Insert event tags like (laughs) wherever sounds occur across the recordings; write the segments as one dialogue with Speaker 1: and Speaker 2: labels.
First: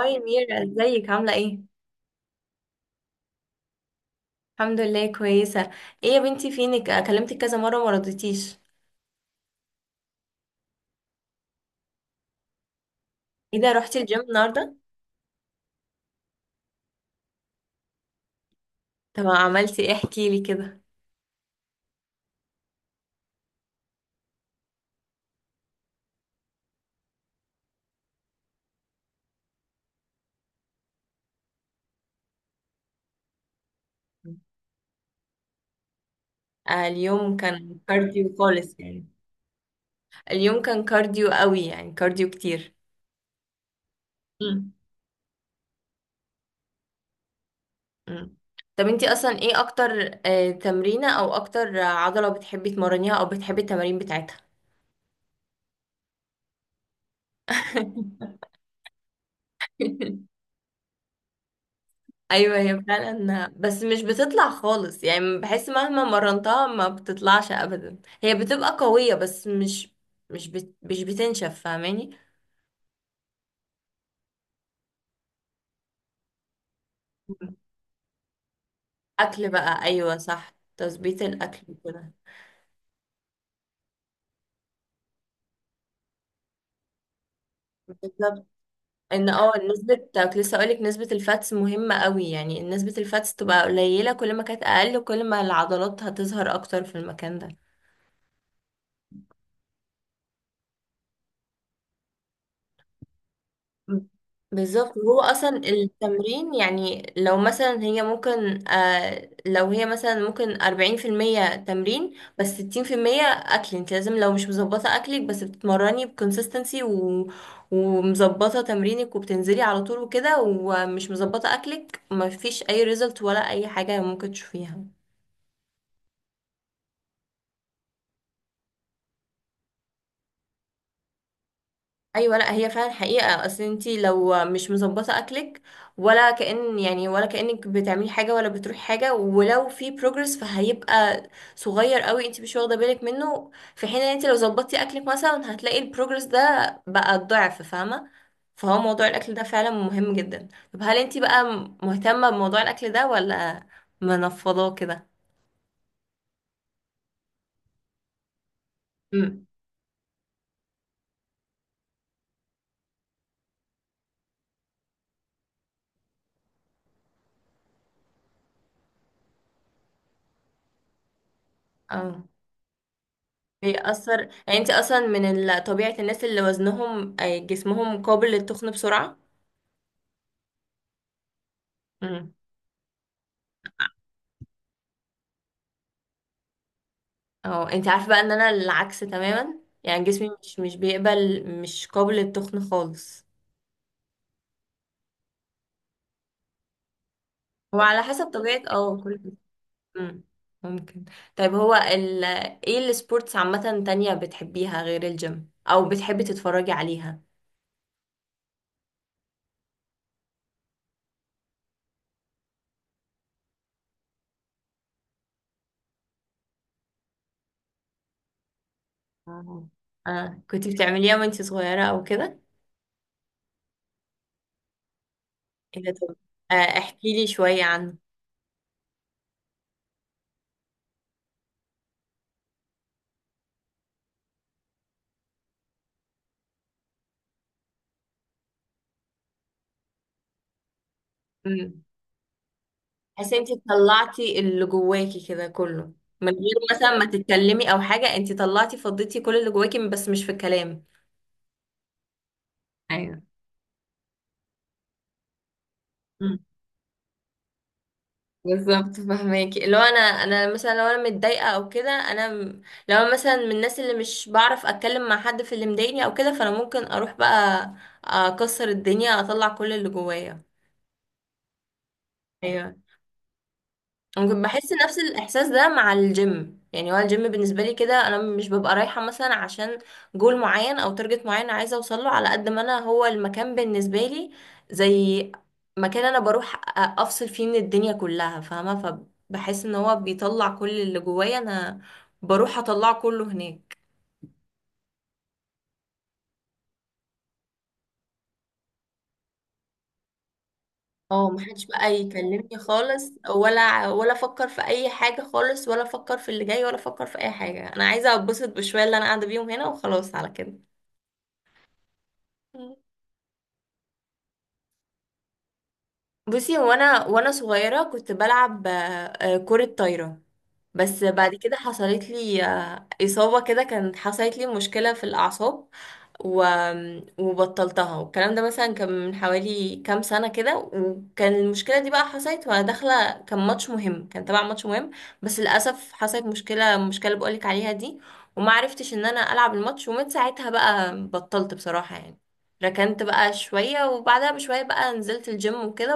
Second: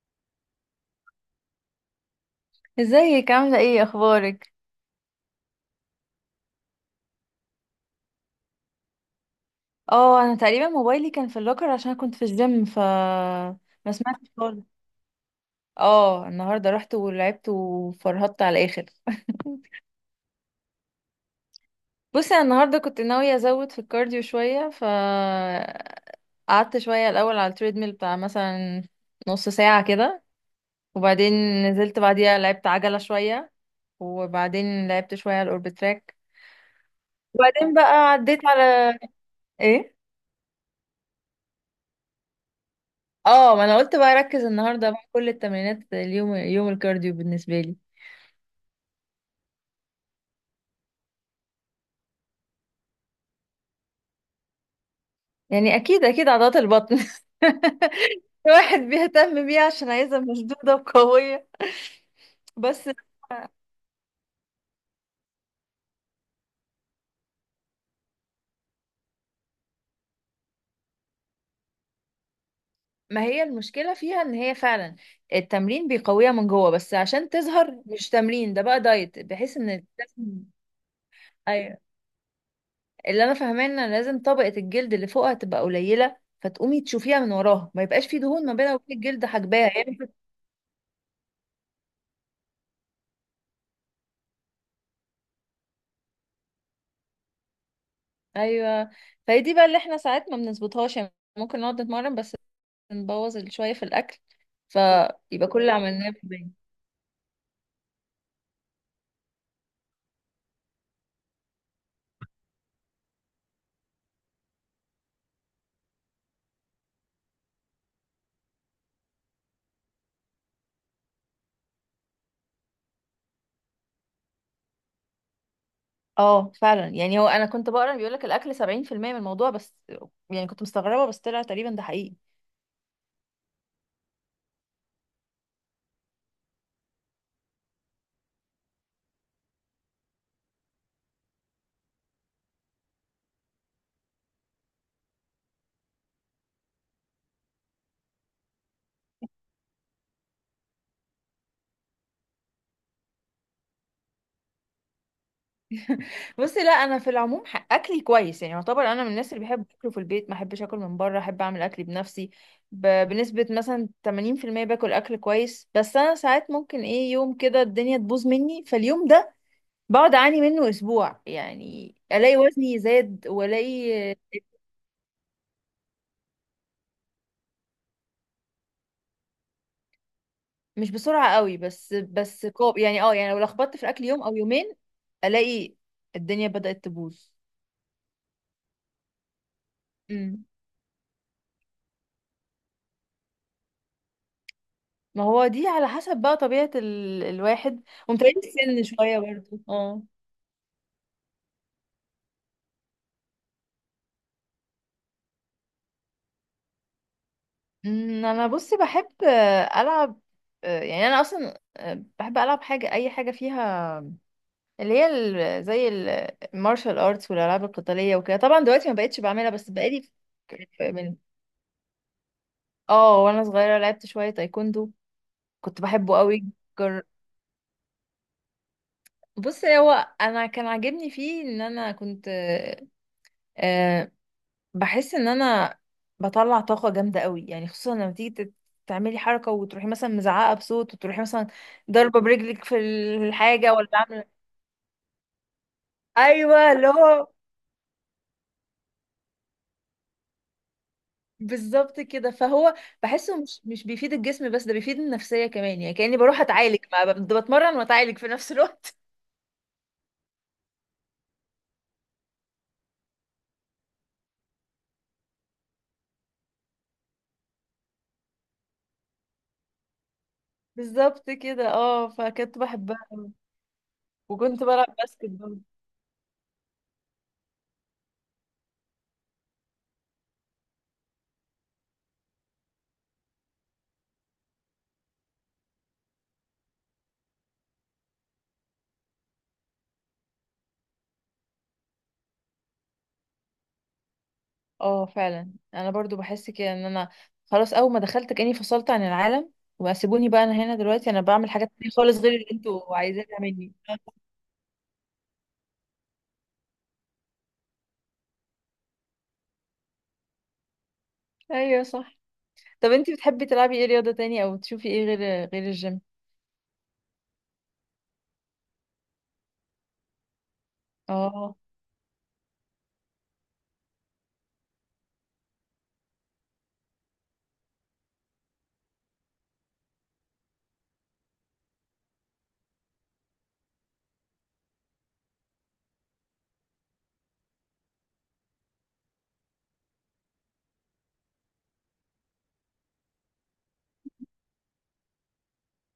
Speaker 1: هاي ميرا، ازيك عاملة ايه؟
Speaker 2: ازيك عاملة ايه اخبارك؟
Speaker 1: الحمد لله، كويسة. ايه يا بنتي فينك؟ كلمتك كذا مرة وما رضيتيش.
Speaker 2: اه، انا تقريبا موبايلي كان في اللوكر عشان كنت في الجيم، ف
Speaker 1: ايه ده،
Speaker 2: ما
Speaker 1: رحتي الجيم
Speaker 2: سمعتش خالص.
Speaker 1: النهاردة؟
Speaker 2: اه النهارده رحت ولعبت وفرهدت على الاخر (laughs)
Speaker 1: طب عملتي ايه؟ احكي لي كده.
Speaker 2: بصي، انا النهارده كنت ناوية ازود في الكارديو شوية، ف قعدت شوية الاول على التريدميل بتاع مثلا نص ساعة كده، وبعدين نزلت بعديها لعبت عجلة شوية، وبعدين لعبت شوية على الاوربت تراك،
Speaker 1: آه، اليوم
Speaker 2: وبعدين
Speaker 1: كان
Speaker 2: بقى
Speaker 1: كارديو
Speaker 2: عديت
Speaker 1: خالص
Speaker 2: على
Speaker 1: يعني.
Speaker 2: ايه.
Speaker 1: اليوم كان كارديو قوي يعني، كارديو كتير.
Speaker 2: اه، ما انا قلت بقى اركز
Speaker 1: مم.
Speaker 2: النهارده، بقى كل التمرينات اليوم يوم الكارديو بالنسبه لي.
Speaker 1: مم. طب انتي اصلا ايه اكتر تمرينة او اكتر عضلة بتحبي تمرنيها او بتحبي التمارين بتاعتها؟
Speaker 2: يعني اكيد اكيد عضلات البطن (laughs)
Speaker 1: (laughs)
Speaker 2: الواحد بيهتم بيها عشان عايزها مشدوده وقويه
Speaker 1: ايوه، هي
Speaker 2: بس.
Speaker 1: فعلا. بس مش بتطلع خالص يعني، بحس مهما مرنتها ما بتطلعش ابدا، هي بتبقى قوية بس مش بتنشف، فاهماني.
Speaker 2: ما هي المشكله فيها ان هي فعلا التمرين بيقويها من جوه، بس عشان تظهر مش تمرين، ده بقى دايت،
Speaker 1: اكل
Speaker 2: بحيث ان
Speaker 1: بقى، ايوه
Speaker 2: لازم.
Speaker 1: صح، تظبيط الاكل
Speaker 2: ايوه،
Speaker 1: كده.
Speaker 2: اللي انا فاهماه ان لازم طبقه الجلد اللي فوقها تبقى قليله، فتقومي تشوفيها من وراها، ما يبقاش في
Speaker 1: بالظبط.
Speaker 2: دهون ما بينها وبين الجلد
Speaker 1: ان
Speaker 2: حجباها
Speaker 1: نسبة،
Speaker 2: يعني.
Speaker 1: كنت لسه اقولك نسبة الفاتس مهمة قوي، يعني نسبة الفاتس تبقى قليلة، كل ما كانت اقل كل ما العضلات هتظهر اكتر في المكان ده.
Speaker 2: ايوه، فهي دي بقى اللي احنا ساعات ما بنظبطهاش يعني. ممكن نقعد نتمرن بس نبوظ شويه في الاكل،
Speaker 1: بالظبط، هو
Speaker 2: فيبقى
Speaker 1: اصلا
Speaker 2: كل اللي عملناه في البيت.
Speaker 1: التمرين يعني لو مثلا هي ممكن، لو هي مثلا ممكن 40% تمرين بس 60% أكل. انت لازم لو مش مظبطة أكلك بس بتتمرني بكونسستنسي ومظبطة تمرينك وبتنزلي على طول وكده، ومش مظبطة أكلك، مفيش أي ريزلت ولا أي حاجة ممكن تشوفيها.
Speaker 2: اه فعلا، يعني هو انا كنت بقرا بيقول لك الاكل 70% من الموضوع بس. يعني كنت مستغربه، بس طلع تقريبا ده حقيقي.
Speaker 1: ايوه، لا هي فعلا حقيقه، اصل انتي لو مش مظبطه اكلك، ولا كأن يعني، ولا كأنك بتعملي حاجه، ولا بتروحي حاجه. ولو في بروجرس فهيبقى صغير قوي، انتي مش واخده بالك منه، في حين ان انتي لو ظبطتي اكلك مثلا هتلاقي البروجرس ده بقى الضعف، فاهمه؟ فهو موضوع الاكل ده فعلا مهم جدا. طب هل انتي بقى مهتمه بموضوع الاكل ده ولا منفضاه كده؟
Speaker 2: بصي، لا انا في العموم اكلي كويس، يعني يعتبر انا من الناس اللي
Speaker 1: امم.
Speaker 2: بحب اكله في البيت، ما احبش اكل من بره، احب اعمل اكلي بنفسي. بنسبه مثلا 80% باكل اكل كويس، بس انا ساعات ممكن ايه يوم كده الدنيا تبوظ مني، فاليوم ده بقعد اعاني منه اسبوع، يعني
Speaker 1: اه،
Speaker 2: الاقي وزني زاد والاقي.
Speaker 1: بيأثر. يعني انتي اصلا من طبيعه الناس اللي وزنهم، جسمهم قابل للتخن بسرعه.
Speaker 2: مش بسرعه قوي، بس
Speaker 1: امم.
Speaker 2: كوب يعني، اه يعني لو لخبطت في الاكل يوم او يومين الاقي الدنيا بدات تبوظ.
Speaker 1: اه، انت عارفه بقى ان انا العكس تماما، يعني جسمي
Speaker 2: امم،
Speaker 1: مش بيقبل، مش قابل للتخن خالص.
Speaker 2: ما هو دي على حسب بقى طبيعه
Speaker 1: هو
Speaker 2: الواحد،
Speaker 1: على حسب
Speaker 2: ومتهيألي
Speaker 1: طبيعه
Speaker 2: السن شويه
Speaker 1: كل.
Speaker 2: برضه، اه.
Speaker 1: امم، ممكن. طيب، هو ايه السبورتس عامه تانية بتحبيها غير الجيم او بتحبي تتفرجي عليها؟
Speaker 2: أمم، انا بصي بحب، العب، يعني انا اصلا بحب العب حاجه، اي حاجه فيها اللي هي زي المارشال ارتس والالعاب القتاليه وكده. طبعا دلوقتي ما بقتش بعملها
Speaker 1: آه.
Speaker 2: بس بقالي.
Speaker 1: آه. كنت بتعمليها
Speaker 2: من،
Speaker 1: وانت صغيره او كده؟
Speaker 2: اه وانا صغيره لعبت شويه تايكوندو. كنت
Speaker 1: ايه ده؟ طب،
Speaker 2: بحبه قوي. جر...
Speaker 1: احكي لي شويه عنه.
Speaker 2: بص، هو انا كان عاجبني فيه ان انا كنت، آه بحس ان انا بطلع طاقه جامده قوي يعني، خصوصا لما تيجي تعملي حركه وتروحي مثلا مزعقه بصوت، وتروحي مثلا ضربه برجلك في
Speaker 1: تحسي انت
Speaker 2: الحاجه ولا
Speaker 1: طلعتي
Speaker 2: عامله.
Speaker 1: اللي جواكي كده كله، من غير
Speaker 2: ايوه اللي
Speaker 1: مثلا ما
Speaker 2: هو
Speaker 1: تتكلمي او حاجه، انت طلعتي فضيتي كل اللي جواكي بس مش في الكلام.
Speaker 2: بالظبط كده، فهو
Speaker 1: ايوه.
Speaker 2: بحسه مش مش بيفيد الجسم بس، ده بيفيد النفسية كمان، يعني كأني
Speaker 1: مم.
Speaker 2: بروح أتعالج، مع بتمرن وأتعالج في نفس
Speaker 1: بالظبط،
Speaker 2: الوقت.
Speaker 1: فهماكي. لو انا مثلا، لو انا متضايقه او كده، لو أنا مثلا من الناس اللي مش بعرف اتكلم مع حد في اللي مضايقني او كده، فانا ممكن اروح بقى اكسر الدنيا اطلع كل اللي جوايا.
Speaker 2: (laughs) بالظبط كده، اه، فكنت
Speaker 1: ايوه.
Speaker 2: بحبها.
Speaker 1: ممكن
Speaker 2: وكنت
Speaker 1: بحس
Speaker 2: بلعب
Speaker 1: نفس
Speaker 2: باسكت
Speaker 1: الاحساس
Speaker 2: برضه.
Speaker 1: ده مع الجيم، يعني هو الجيم بالنسبه لي كده انا مش ببقى رايحه مثلا عشان جول معين او تارجت معين عايزه اوصل له على قد ما انا، هو المكان بالنسبه لي زي مكان انا بروح افصل فيه من الدنيا كلها، فاهمه؟ فبحس ان هو بيطلع كل اللي جوايا، انا بروح اطلعه كله هناك.
Speaker 2: اه فعلا انا برضو بحس كده، ان انا خلاص اول ما دخلت كأني فصلت عن العالم، واسيبوني بقى انا هنا دلوقتي انا
Speaker 1: اه،
Speaker 2: بعمل
Speaker 1: محدش
Speaker 2: حاجات تانية
Speaker 1: بقى
Speaker 2: خالص غير اللي
Speaker 1: يكلمني
Speaker 2: انتوا
Speaker 1: خالص
Speaker 2: عايزينها مني
Speaker 1: ولا
Speaker 2: (laughs)
Speaker 1: افكر في اي حاجه خالص، ولا افكر في اللي جاي، ولا افكر في اي حاجه، انا عايزه اتبسط بشويه اللي انا قاعده بيهم هنا، وخلاص على كده.
Speaker 2: ايوه صح. طب انتي بتحبي تلعبي ايه رياضة تانية او تشوفي ايه غير غير الجيم؟
Speaker 1: بصي، هو انا وانا صغيره كنت بلعب كره طايره. بس بعد كده
Speaker 2: اه
Speaker 1: حصلت لي اصابه كده، كانت حصلت لي مشكله في الاعصاب، و... وبطلتها، والكلام ده مثلا كان من حوالي كام سنه كده، وكان المشكله دي بقى حصلت وانا داخله كان ماتش مهم، كان تبع ماتش مهم. بس للاسف حصلت المشكله اللي بقولك عليها دي، وما عرفتش ان انا العب الماتش، ومن ساعتها بقى بطلت بصراحه يعني. ركنت بقى شوية، وبعدها بشوية بقى نزلت الجيم وكده،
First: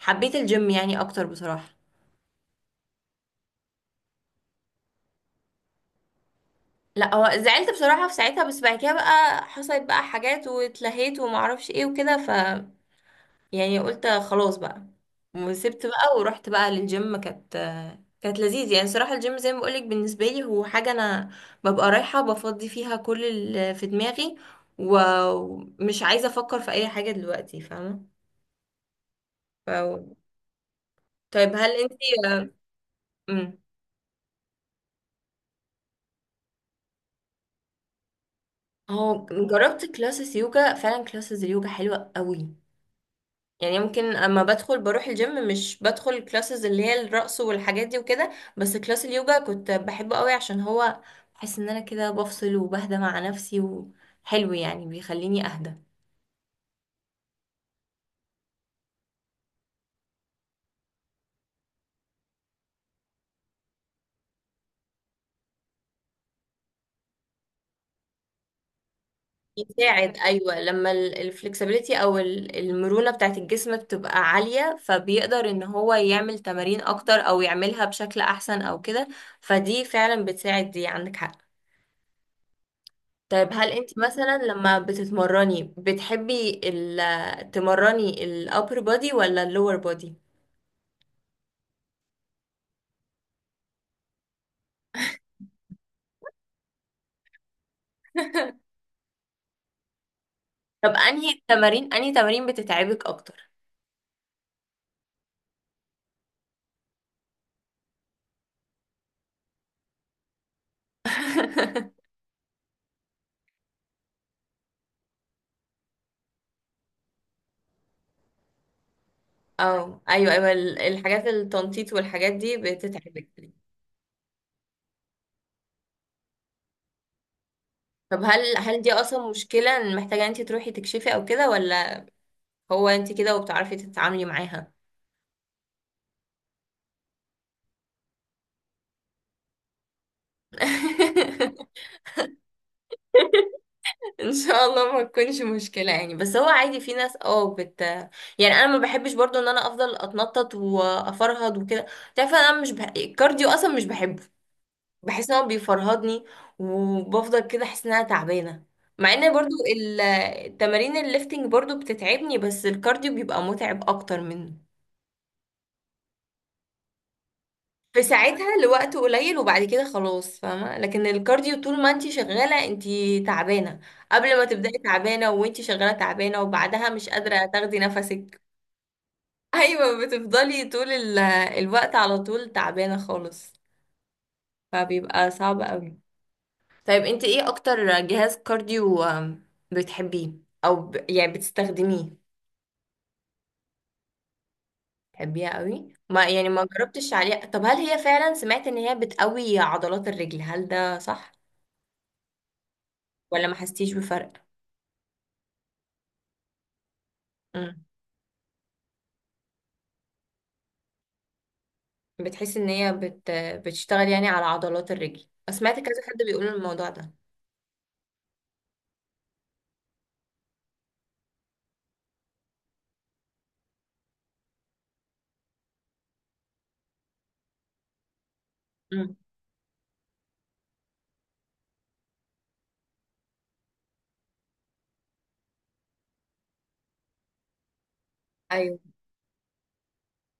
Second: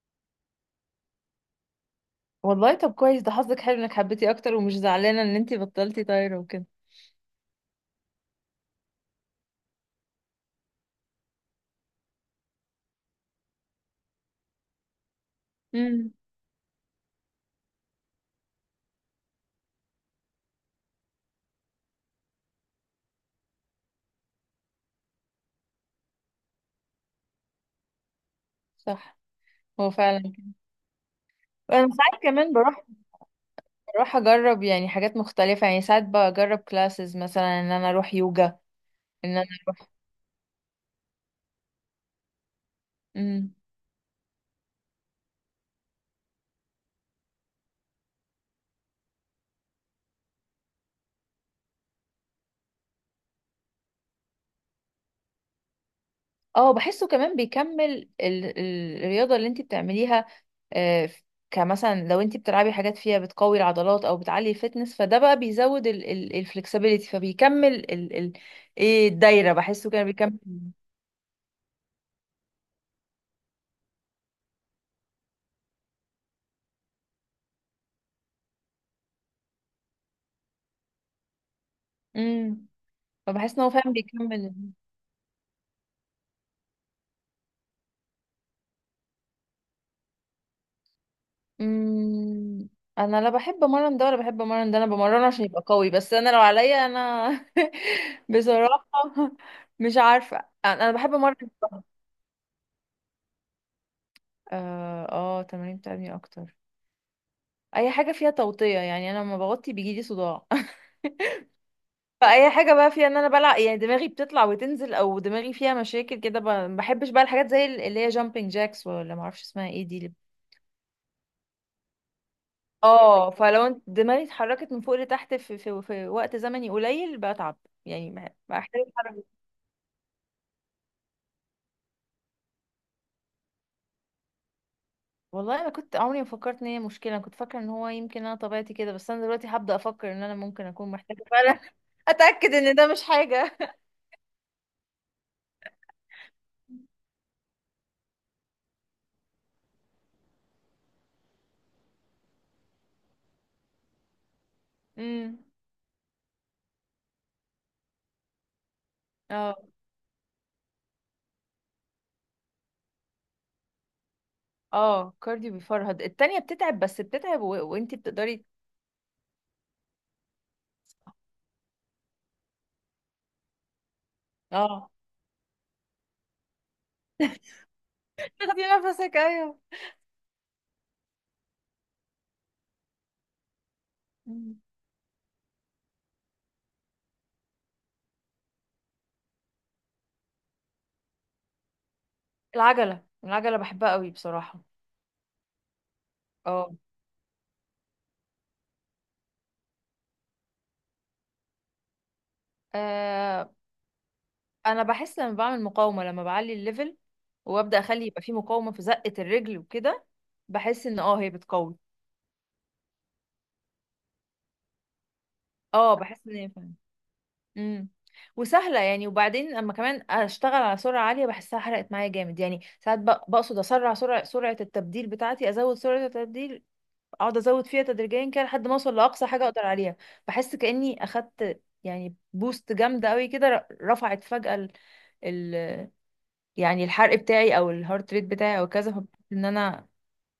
Speaker 1: حبيت الجيم يعني اكتر بصراحة.
Speaker 2: والله، طب كويس، ده حظك حلو انك حبيتي اكتر ومش زعلانه ان انتي بطلتي طايره وكده.
Speaker 1: لا هو زعلت بصراحة في ساعتها، بس بعد كده بقى حصلت بقى حاجات واتلهيت ومعرفش ايه وكده، ف يعني قلت خلاص بقى، وسبت
Speaker 2: امم،
Speaker 1: بقى ورحت بقى للجيم، كانت لذيذ يعني صراحة. الجيم زي ما بقولك بالنسبة لي هو حاجة أنا ببقى رايحة بفضي فيها كل اللي في دماغي، ومش عايزة أفكر في أي حاجة دلوقتي، فاهمة؟
Speaker 2: صح،
Speaker 1: ف...
Speaker 2: هو فعلا كده.
Speaker 1: طيب هل
Speaker 2: انا
Speaker 1: انتي،
Speaker 2: ساعات
Speaker 1: آه،
Speaker 2: كمان
Speaker 1: مم.
Speaker 2: بروح اجرب يعني حاجات مختلفه، يعني ساعات بجرب كلاسز، مثلا ان انا اروح يوجا،
Speaker 1: هو
Speaker 2: ان انا.
Speaker 1: جربت كلاسز يوجا فعلا، كلاسز اليوجا حلوة قوي.
Speaker 2: امم،
Speaker 1: يعني ممكن اما بدخل بروح الجيم مش بدخل كلاسز اللي هي الرقص والحاجات دي وكده، بس كلاس اليوجا كنت بحبه قوي عشان هو، بحس ان انا كده بفصل وبهدى مع نفسي، وحلو يعني بيخليني اهدى.
Speaker 2: اه بحسه كمان بيكمل الرياضه اللي انتي بتعمليها، آه، ف- كمثلا لو انتي بتلعبي حاجات فيها بتقوي العضلات او بتعلي الفتنس، فده بقى بيزود الفلكسبيليتي، فبيكمل ايه، الدايره، بحسه كده
Speaker 1: يساعد،
Speaker 2: بيكمل.
Speaker 1: ايوه. لما الفلكسبيليتي او المرونه بتاعت الجسم بتبقى عاليه، فبيقدر ان هو يعمل تمارين اكتر او يعملها بشكل احسن او كده، فدي فعلا بتساعد، دي عندك حق.
Speaker 2: امم،
Speaker 1: طيب
Speaker 2: فبحس ان
Speaker 1: هل
Speaker 2: هو فعلا
Speaker 1: انت مثلا
Speaker 2: بيكمل.
Speaker 1: لما بتتمرني بتحبي تمرني ال upper body ولا ال lower body؟
Speaker 2: امم، انا لا بحب امرن ده ولا بحب امرن ده، انا بمرنه عشان يبقى قوي، بس انا لو عليا انا (laughs)
Speaker 1: (laughs)
Speaker 2: بصراحة مش عارفة.
Speaker 1: طب
Speaker 2: أنا بحب امرن الظهر.
Speaker 1: انهي تمارين بتتعبك اكتر؟
Speaker 2: اه اه، تمارين بتعبني اكتر اي حاجة فيها توطية، يعني انا لما بغطي بيجيلي صداع (laughs)
Speaker 1: (laughs)
Speaker 2: فاي حاجة بقى فيها ان انا بلع، يعني دماغي بتطلع وتنزل او دماغي فيها مشاكل كده، ما بحبش بقى الحاجات زي اللي هي جامبينج جاكس ولا ما اعرفش اسمها ايه
Speaker 1: اه،
Speaker 2: دي.
Speaker 1: ايوه ايوه، الحاجات التنطيط والحاجات دي بتتعبك.
Speaker 2: اه، دماغي اتحركت من فوق لتحت في وقت زمني قليل بتعب، يعني
Speaker 1: طب
Speaker 2: بحتاج
Speaker 1: هل دي
Speaker 2: اتحرك.
Speaker 1: اصلا مشكلة إن محتاجة انت تروحي تكشفي او كده، ولا هو انت كده وبتعرفي تتعاملي معاها؟
Speaker 2: والله انا كنت عمري ما فكرت ان هي مشكله، انا كنت فاكره ان هو يمكن انا طبيعتي كده، بس انا دلوقتي هبدا افكر ان انا ممكن اكون محتاجه فعلا
Speaker 1: (laughs)
Speaker 2: (laughs) اتاكد ان ده مش حاجه.
Speaker 1: ان شاء الله ما تكونش مشكله يعني، بس هو عادي في ناس اه بت يعني انا ما بحبش برضو ان انا افضل اتنطط وافرهد وكده. تعرف، انا مش الكارديو اصلا مش بحبه، بحس ان
Speaker 2: امم.
Speaker 1: هو بيفرهدني، وبفضل كده احس ان انا تعبانه، مع ان برضو
Speaker 2: اه
Speaker 1: ال- التمارين الليفتنج برضو بتتعبني، بس الكارديو بيبقى متعب اكتر منه.
Speaker 2: اه، كارديو بيفرهد، التانية بتتعب بس بتتعب وانتي
Speaker 1: في
Speaker 2: بتقدري.
Speaker 1: ساعتها لوقت قليل وبعد كده خلاص، فاهمة؟ لكن الكارديو طول ما انتي شغالة انتي تعبانة، قبل ما تبدأي
Speaker 2: اه
Speaker 1: تعبانة، وانتي شغالة تعبانة، وبعدها مش قادرة تاخدي نفسك.
Speaker 2: تاخدي نفسك،
Speaker 1: (laughs)
Speaker 2: ايوه.
Speaker 1: ايوه، بتفضلي طول الوقت على طول تعبانة خالص،
Speaker 2: مم.
Speaker 1: فبيبقى صعب قوي. طيب انتي ايه اكتر جهاز كارديو بتحبيه او يعني بتستخدميه؟
Speaker 2: العجلة بحبها قوي بصراحة.
Speaker 1: بتحبيها قوي؟ ما يعني ما
Speaker 2: اه.
Speaker 1: جربتش عليها. طب هل هي فعلا، سمعت ان هي بتقوي عضلات الرجل، هل ده صح ولا
Speaker 2: آه،
Speaker 1: ما حستيش بفرق؟
Speaker 2: انا بحس لما بعمل مقاومه، لما بعلي الليفل، وابدا
Speaker 1: مم.
Speaker 2: اخلي يبقى في مقاومه في زقه الرجل وكده، بحس ان اه هي بتقوي.
Speaker 1: بتحس ان هي بتشتغل يعني على عضلات الرجل، سمعت
Speaker 2: اه
Speaker 1: كذا حد
Speaker 2: بحس ان
Speaker 1: بيقول
Speaker 2: هي فعلا،
Speaker 1: الموضوع ده.
Speaker 2: امم، وسهله يعني. وبعدين اما كمان اشتغل على سرعه عاليه بحسها حرقت معايا جامد، يعني ساعات بقصد اسرع سرعه التبديل بتاعتي، ازود سرعه التبديل، اقعد ازود فيها تدريجيا كده لحد ما اوصل
Speaker 1: مم.
Speaker 2: لاقصى حاجه اقدر عليها. بحس كاني اخدت يعني بوست جامده قوي كده، رفعت فجاه ال... يعني الحرق بتاعي او الهارت ريت بتاعي او
Speaker 1: ايوه
Speaker 2: كذا، فبحس ان انا،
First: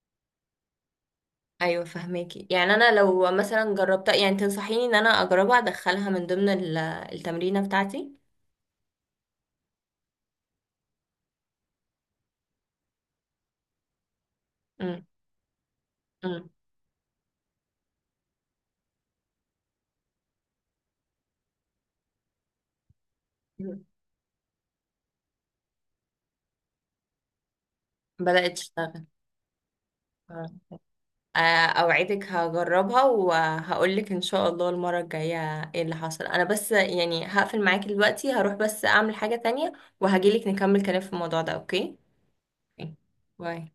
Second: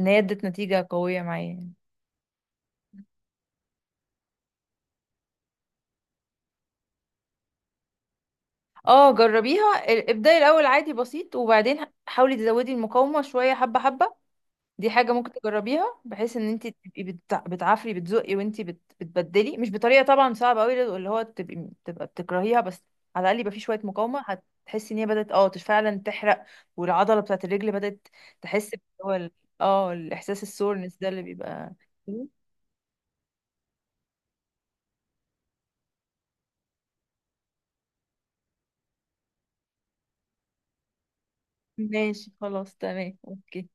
Speaker 2: ان هي ادت نتيجة قوية معايا يعني.
Speaker 1: ايوه، فهماكي. يعني انا لو مثلا جربتها، يعني تنصحيني ان انا اجربها ادخلها من ضمن التمرينه بتاعتي؟
Speaker 2: اه جربيها. ابدأي الاول عادي بسيط، وبعدين حاولي تزودي المقاومة شوية، حبة حبة، دي
Speaker 1: مم.
Speaker 2: حاجة ممكن تجربيها، بحيث ان
Speaker 1: مم.
Speaker 2: انت تبقي بتعافري بتزقي، وانت بتبدلي، مش بطريقة طبعا صعبة قوي اللي هو تبقى بتكرهيها، بس على الاقل يبقى في شوية
Speaker 1: مم.
Speaker 2: مقاومة. هتحسي ان هي بدأت اه فعلا تحرق، والعضلة بتاعت الرجل بدأت
Speaker 1: بدأت
Speaker 2: تحس
Speaker 1: تشتغل.
Speaker 2: هو اه الاحساس،
Speaker 1: آه.
Speaker 2: السورنس ده اللي
Speaker 1: آه،
Speaker 2: بيبقى.
Speaker 1: اوعدك هجربها وهقولك ان شاء الله المره الجايه ايه اللي حصل. انا بس يعني هقفل معاكي دلوقتي، هروح بس اعمل حاجه تانية، وهجيلك نكمل كلام في الموضوع ده، اوكي؟
Speaker 2: ماشي خلاص،
Speaker 1: أوكي.
Speaker 2: تمام،
Speaker 1: باي.
Speaker 2: اوكي.